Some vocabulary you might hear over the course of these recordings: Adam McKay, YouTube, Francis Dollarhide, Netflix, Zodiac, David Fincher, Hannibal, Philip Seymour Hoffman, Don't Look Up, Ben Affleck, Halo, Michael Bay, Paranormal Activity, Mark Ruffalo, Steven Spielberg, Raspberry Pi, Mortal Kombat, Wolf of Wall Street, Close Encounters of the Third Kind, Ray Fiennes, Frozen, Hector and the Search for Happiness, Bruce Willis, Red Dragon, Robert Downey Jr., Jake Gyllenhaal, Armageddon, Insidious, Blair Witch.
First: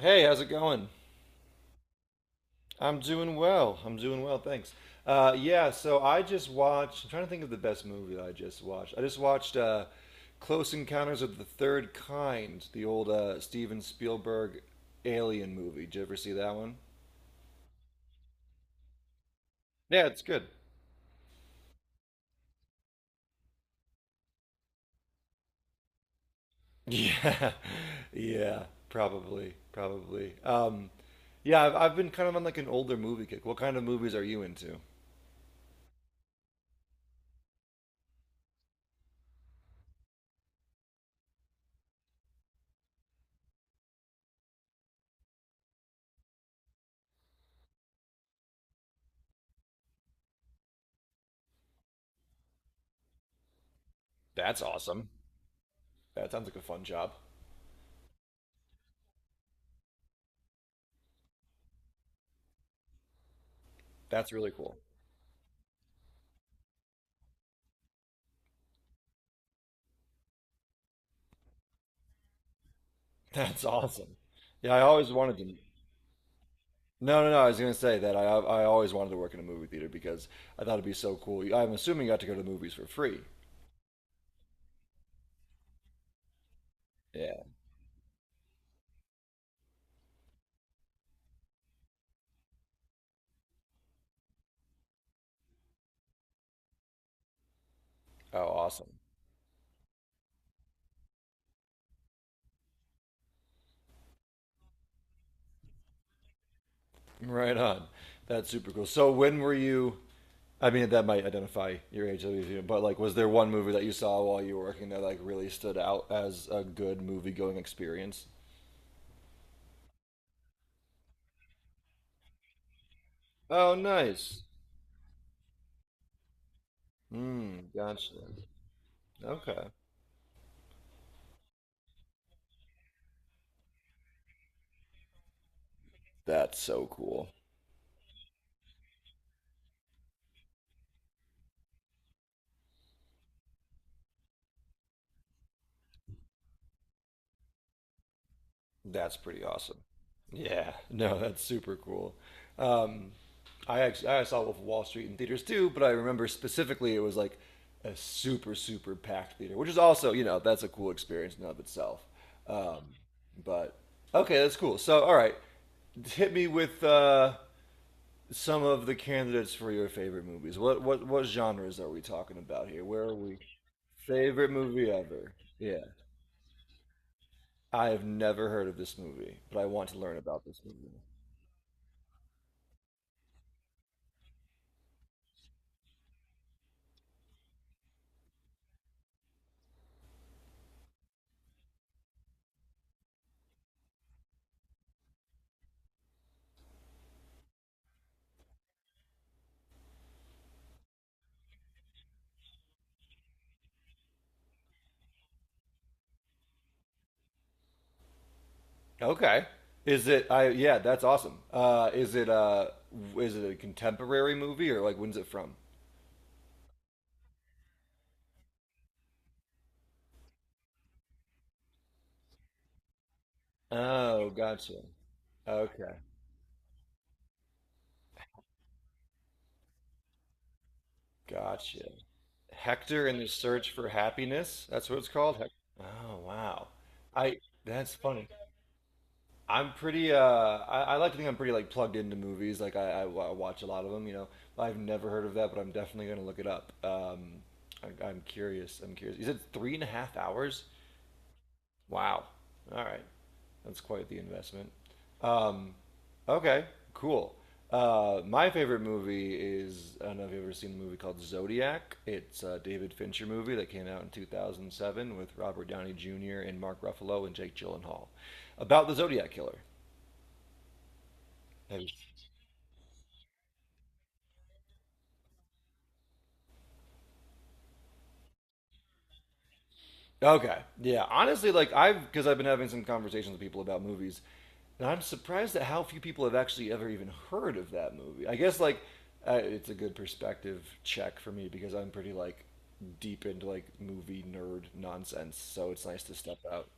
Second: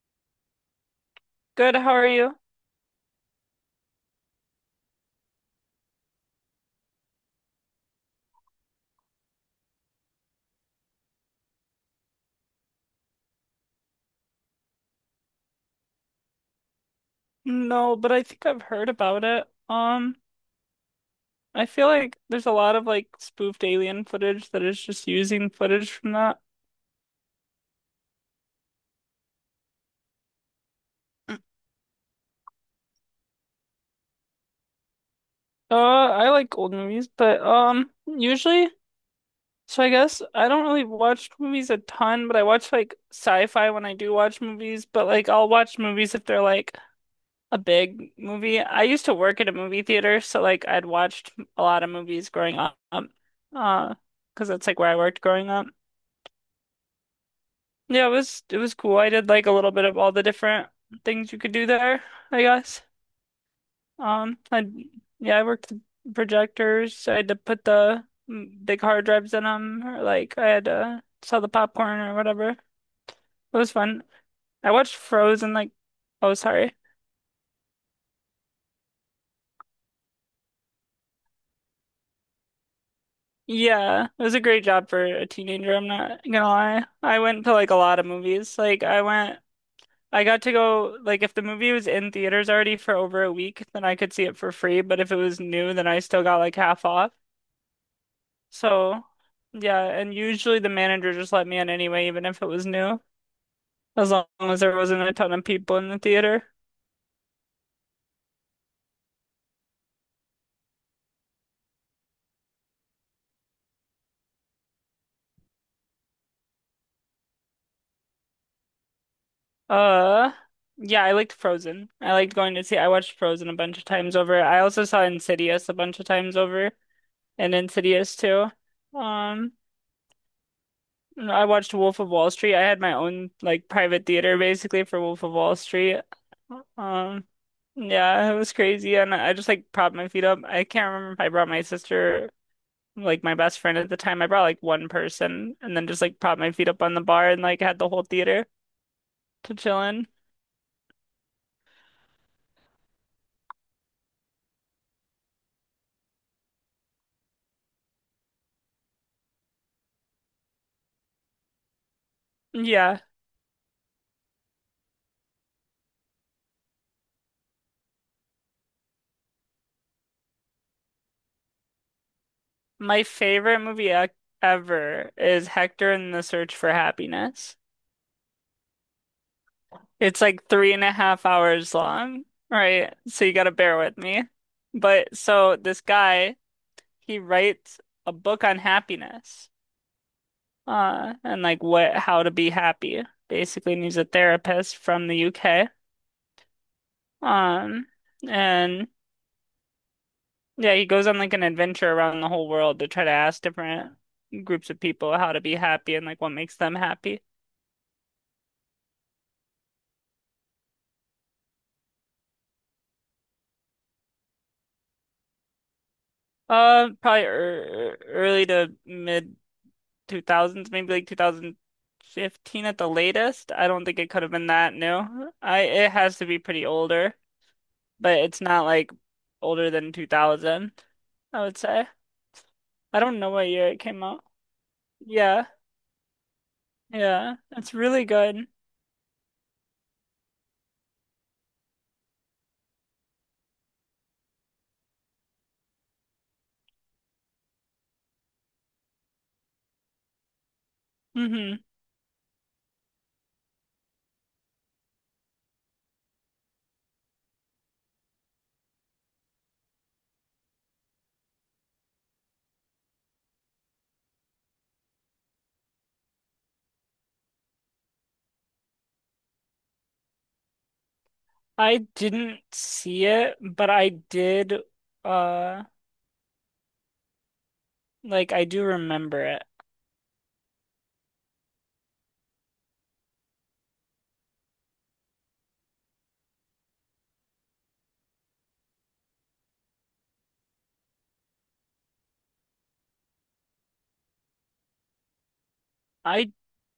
Hey, how's it going? Good, how are you? I'm doing well. I'm doing well, thanks. Yeah, so I just watched. I'm trying to think of the best movie that I just watched. I just watched Close Encounters of the Third Kind, the old Steven Spielberg alien movie. Did you ever see that one? No, but I think I've heard about it. Yeah, it's good. I feel like there's a lot of like spoofed alien footage that is just using footage from that. Yeah, yeah, probably, probably. Yeah, I've been kind of on like an older movie kick. What kind of movies are you into? I like old movies, but usually, so I guess I don't really watch movies a ton, but I watch like sci-fi when I do watch movies, but like I'll watch movies if they're like a big movie. I used to work at a movie theater, so like I'd watched a lot of movies growing up. Uh, because That's that's like where I awesome. worked growing up. That sounds like a fun job. Yeah, it was cool. I did like a little bit of all the different things you could do there, I guess. That's Um, really I cool. yeah, I worked the projectors. I had to put the big hard drives in them, or like I had to sell the popcorn or whatever. It That's was fun. awesome. I Yeah, I watched always wanted Frozen to. like, oh sorry. No, no, no. I was going to say that I always wanted to work in a movie theater because I thought it'd be so cool. I'm assuming you got to go to the movies for free. Yeah, it was a great job for a teenager. I'm not gonna lie. I Yeah. went to like a lot of movies. Like I went. I got to go, like, if the movie was in theaters already for over a week, then I could see it for free. But if it was new, then I still got like half off. Oh, awesome. So, yeah. And usually the manager just let me in anyway, even if it was new, as long as there wasn't a ton of people in the theater. Right on. That's super cool. So when were you? I mean, that might identify your age, but like, was there one movie that you saw while you were working that like really stood out as a good movie going experience? Uh, yeah, I liked Frozen. I liked going to see, I watched Frozen a Oh, bunch of times over. nice. I also saw Insidious a bunch of times over and Hmm. Insidious Gotcha. too. Um, Okay. I watched Wolf of Wall Street. I had my own like private theater basically for Wolf of Wall Street. That's so Um, cool. yeah, it was crazy, and I just like propped my feet up. I can't remember if I brought my sister, like my best friend at the time. I brought like one person, and then just like propped my feet up on the bar and like had the whole theater That's pretty to awesome. chill in. Yeah, no, that's super cool. Um, I actually I saw Wolf of Wall Street in theaters too, but I remember specifically it was like a super super packed theater, which is also that's a cool experience in and of itself. Um, Yeah, but okay, that's cool. So all right, hit me with some of the candidates for your favorite movies. What genres are we talking about here? my Where are we? favorite movie ac Favorite movie ever ever? is Yeah, Hector and the Search for Happiness. I have never heard of this movie, but I want to learn It's about like this three and a movie. half hours long, right? So you gotta bear with me. But so this guy, he writes a book on happiness, and like what how to be happy, basically. And he's a therapist from the UK. Um, and Yeah, he goes on like an adventure around the whole world to try to ask different groups of people how to be happy and like what makes them happy. Okay. Is it? I Yeah, that's awesome. Is it? Is it a contemporary movie or like when's it from? Probably early to mid 2000s, maybe like 2015 at the latest. I don't think it could Oh, have been that gotcha. new. I It Okay, has to be pretty older, but it's not like older than 2000, I would say. gotcha. I Hector don't and the know what year Search it for came out. Happiness. That's what it's called. Yeah, Oh wow. yeah, I it's That's really funny. good. I'm pretty. I like to think I'm pretty like plugged into movies. Like watch a lot of them. You know, I've never heard of that, but I'm definitely gonna look it up. I'm curious. I'm curious. You said three and a half hours? Hmm. Wow. All right. That's quite the investment. Um, okay, cool. My favorite movie is I don't know if you've ever seen the movie called Zodiac. It's a David Fincher movie that came out in 2007 with Robert Downey Jr. and Mark Ruffalo and Jake Gyllenhaal about the Zodiac killer. I Have you didn't see it, but I did, uh, like I do remember it. Okay. Yeah. Honestly, like I've because I've been having some conversations with people about movies, and I'm surprised at how few people have actually ever even heard of that movie. I guess like it's a good perspective check for me because I'm pretty like deep into like movie nerd nonsense, so it's nice to I step out.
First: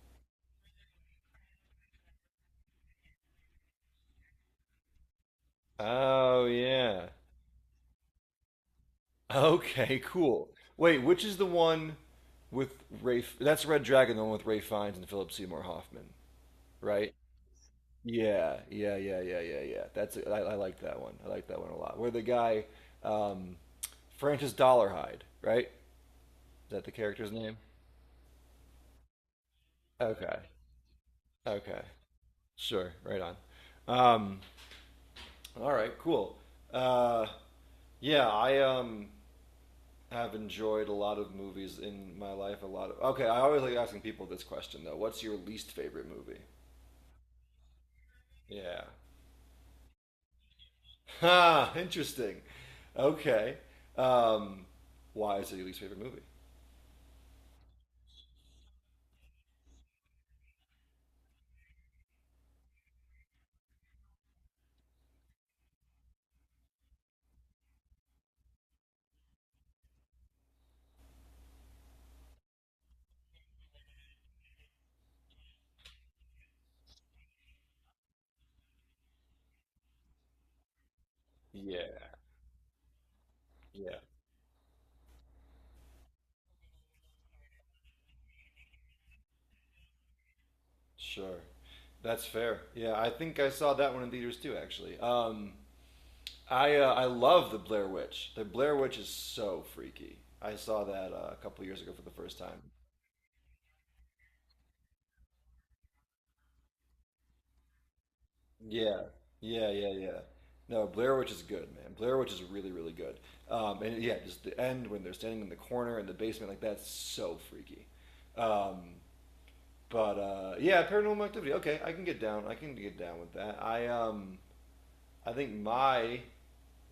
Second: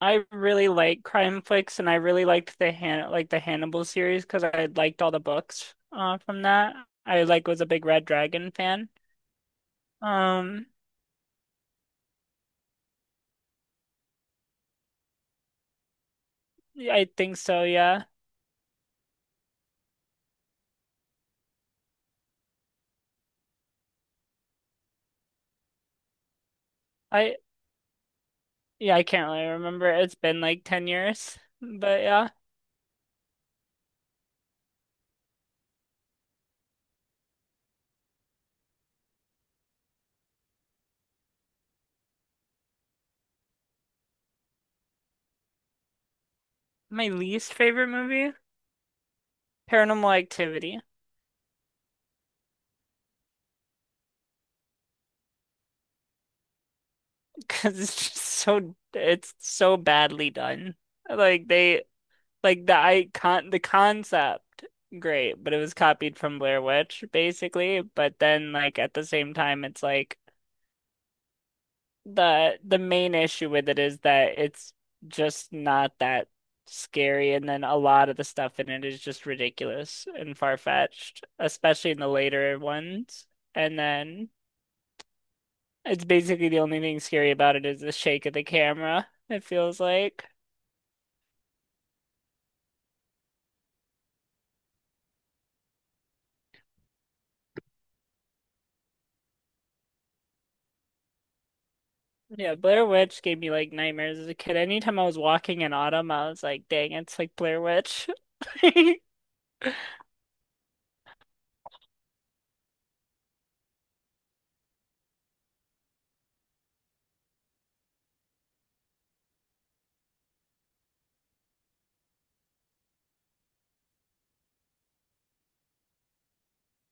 I really like crime flicks, and I really liked the Hannibal series because I liked all the books from Oh that. yeah. I was a big Red Dragon fan. Okay. Cool. Um, Wait, which is the one with Ray? That's Red Dragon, the one with Ray Fiennes and Philip Seymour Hoffman, yeah, I right? think so. Yeah, Yeah, yeah, yeah, yeah, yeah, yeah. That's I like that one. I like that one a lot. Where the guy, um, Francis Dollarhide, right? Is that the character's I name? yeah, I can't really remember. It's Okay, been like 10 years, okay, but yeah, sure, right on. Um, all right, cool. Uh, yeah, I have enjoyed a lot of movies in my life. A lot of Okay. I always like asking people this question though. What's your least favorite movie? my least favorite movie, Yeah. Paranormal Activity. Ha! Interesting. Okay. Um, why is it your least favorite movie? Because it's just so it's so badly done. Like they Like the icon, the concept, great, but it was copied from Blair Witch basically. But then, like at the same time, it's like the main issue with it is that it's just not that scary, and then a lot of the stuff in it is just ridiculous and far-fetched, especially in the Yeah. later ones. And Yeah, then it's basically the only thing scary about it is the shake of the camera, it feels like. sure. That's fair. Yeah, I think I saw that one in theaters too, actually. I love the Blair Witch. The Blair Witch is so freaky. I saw that a couple years ago for the first Yeah, time. Blair Witch gave me like nightmares as a kid. Anytime I was walking in autumn, I was like, dang, it's like Blair Witch. Yeah, yeah, yeah, yeah. No, Blair Witch is good, man. Blair Witch is really, really good. And yeah, just the end when they're standing in the corner in the basement, like that's so freaky. Um, but yeah, Paranormal Activity. Okay, I can get down. I can get down with that. I think my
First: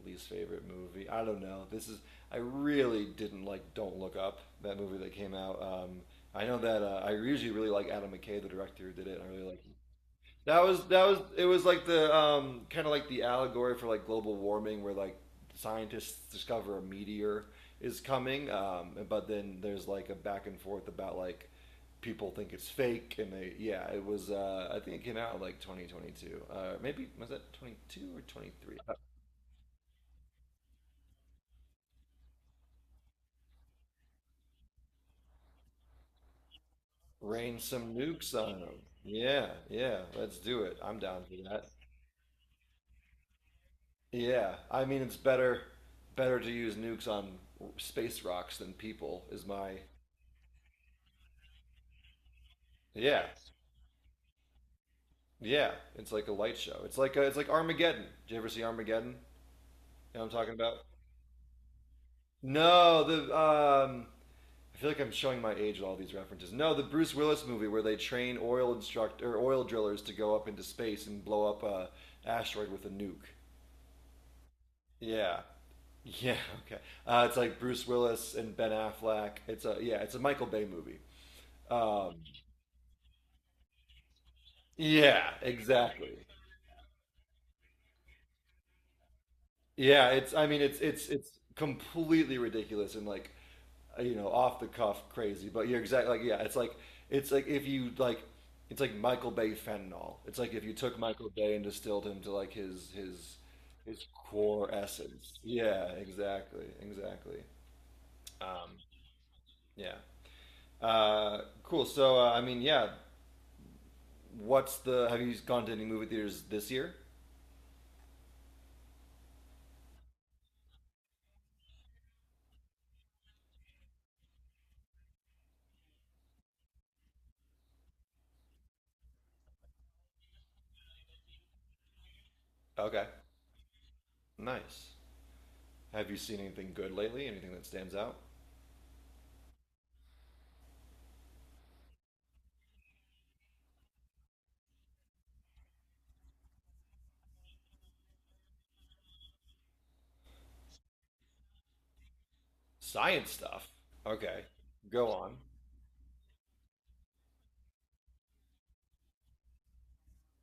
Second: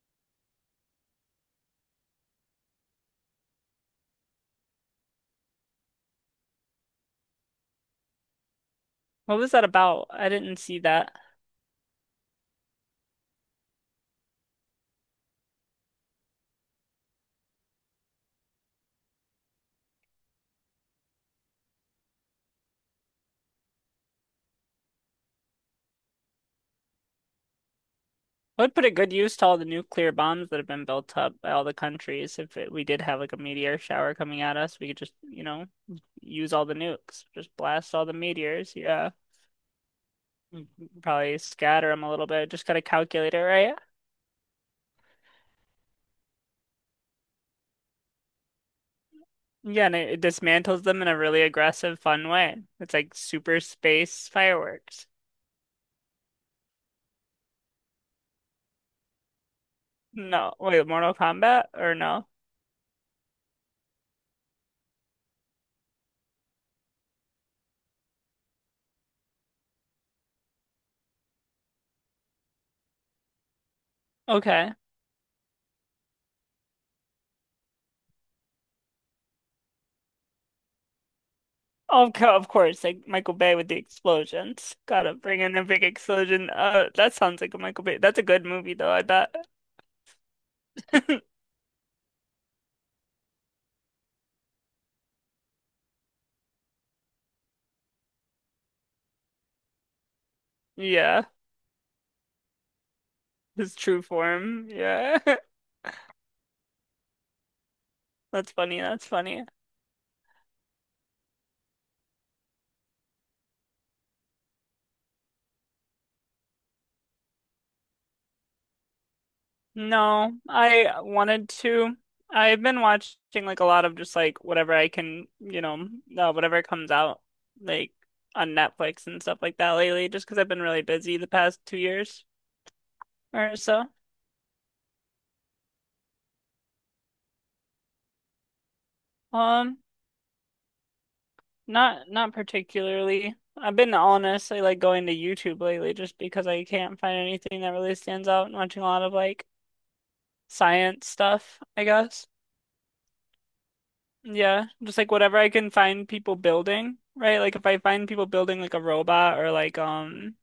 least favorite movie. I don't know. This is I really didn't like Don't Look Up, that movie that came out. I know that I usually really like Adam McKay, the director who did it. And I What really was like that him. about? I didn't that see was That that. was it was like the kind of like the allegory for like global warming, where like scientists discover a meteor is coming, but then there's like a back and forth about like people think it's fake, and they yeah, it was I think it came out in, like 2022, maybe. Was that 22 or I would 23? put a good use to all the nuclear bombs that have been built up by all the countries. If it, We did have like a meteor shower coming at us, we could just, you know, use all the nukes, just Rain blast some all the nukes on meteors. them. Yeah. Yeah, yeah, let's do Mm, it. I'm down for Probably that. scatter them a little bit. Just gotta calculate it right. Yeah, I mean it's better to use nukes on space rocks than people is my, Yeah, and it dismantles them in a really aggressive, fun way. It's like yeah. super space fireworks. Yeah, it's like a light show. It's like Armageddon. Did you ever see Armageddon? You know what I'm talking No, about? wait, Mortal Kombat or no? No, the I feel like I'm showing my age with all these references. No, the Bruce Willis movie where they train oil instruct or oil drillers to go up into space and blow up a asteroid with a nuke. Okay. Yeah. Yeah, okay. It's like Bruce Willis and Ben Affleck. It's a Michael Bay movie. Um, Of course, like Michael Bay with the explosions. Gotta yeah, bring in a big exactly. explosion. That sounds like a Michael Bay. That's a good movie though, I bet. Yeah, it's I mean it's it's it's completely ridiculous and like off the cuff crazy, but you're exactly like, yeah, it's like, it's like if you like it's like Michael Bay fentanyl. It's like if you took Yeah, Michael Bay and distilled him to like his his true form. core Yeah. essence. Yeah, exactly. Exactly. That's Um, funny. That's funny. yeah. Cool. So I mean, yeah. What's the? Have you gone to any movie theaters this year? No, I wanted to. I've been watching like a lot of just like whatever I can, you know, whatever comes out like on Netflix and stuff like that lately, just because I've been really busy the past 2 years Okay. or so. Nice. Have you seen anything good lately? Anything that stands out? Um, Not not particularly. I've been honestly like going to YouTube lately just because I can't find anything that really stands out and watching a lot of like science stuff, I guess. Science stuff. Okay. Yeah, just like Go whatever on. I can find people building, right? Like if I find people building like a robot or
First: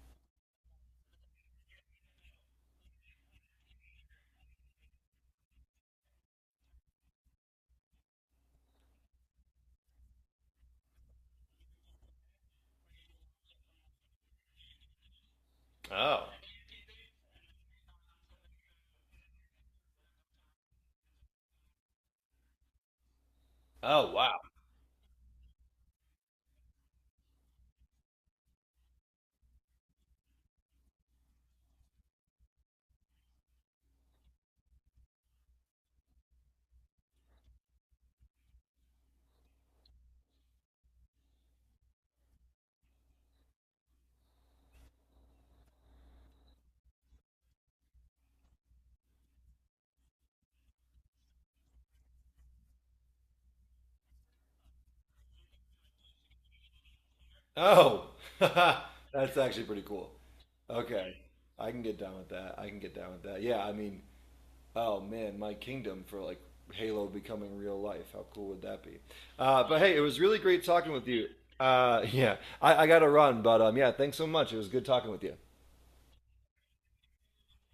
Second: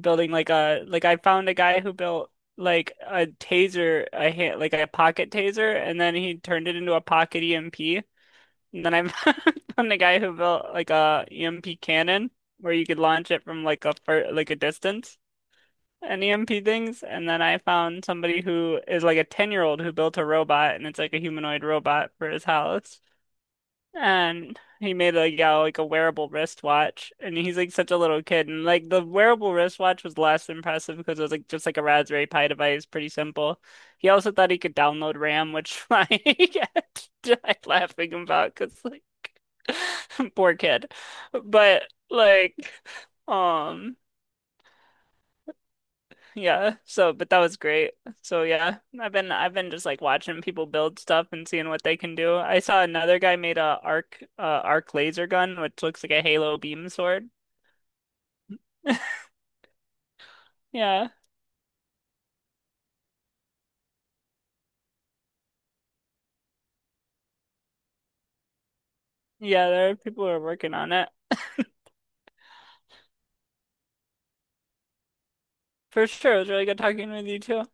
building like a like I found a guy who built like a taser, a hand, like a pocket taser and then he turned it into a pocket EMP. And then I've found a guy who built like a EMP cannon where you could launch it from like a far, like a distance and Oh. EMP things. And then I found somebody who is like a 10-year-old who built a robot and it's like a humanoid robot for his house. Oh wow. And he made like yeah, like a wearable wristwatch, and he's like such a little kid, and like the wearable wristwatch was less impressive because it was like just like a Raspberry Pi device, pretty simple. He also thought he could download RAM, which like I died laughing about because like poor kid, but like um. Yeah. So, but that was great. So yeah, I've been just like watching people build stuff and seeing what they can do. I saw another guy made a arc laser gun, which looks like a Halo beam sword. Oh. That's actually pretty cool. Yeah. Okay. I can get down with that. I can get down with that. Yeah, I mean, oh man, my kingdom for like Halo becoming real life. How cool would that be? Uh, Yeah, but there hey, are it was people who really are great working talking on with it. you. Yeah, I got to run, but yeah, thanks so much. It was good talking with you. For sure. It was really good talking with you too.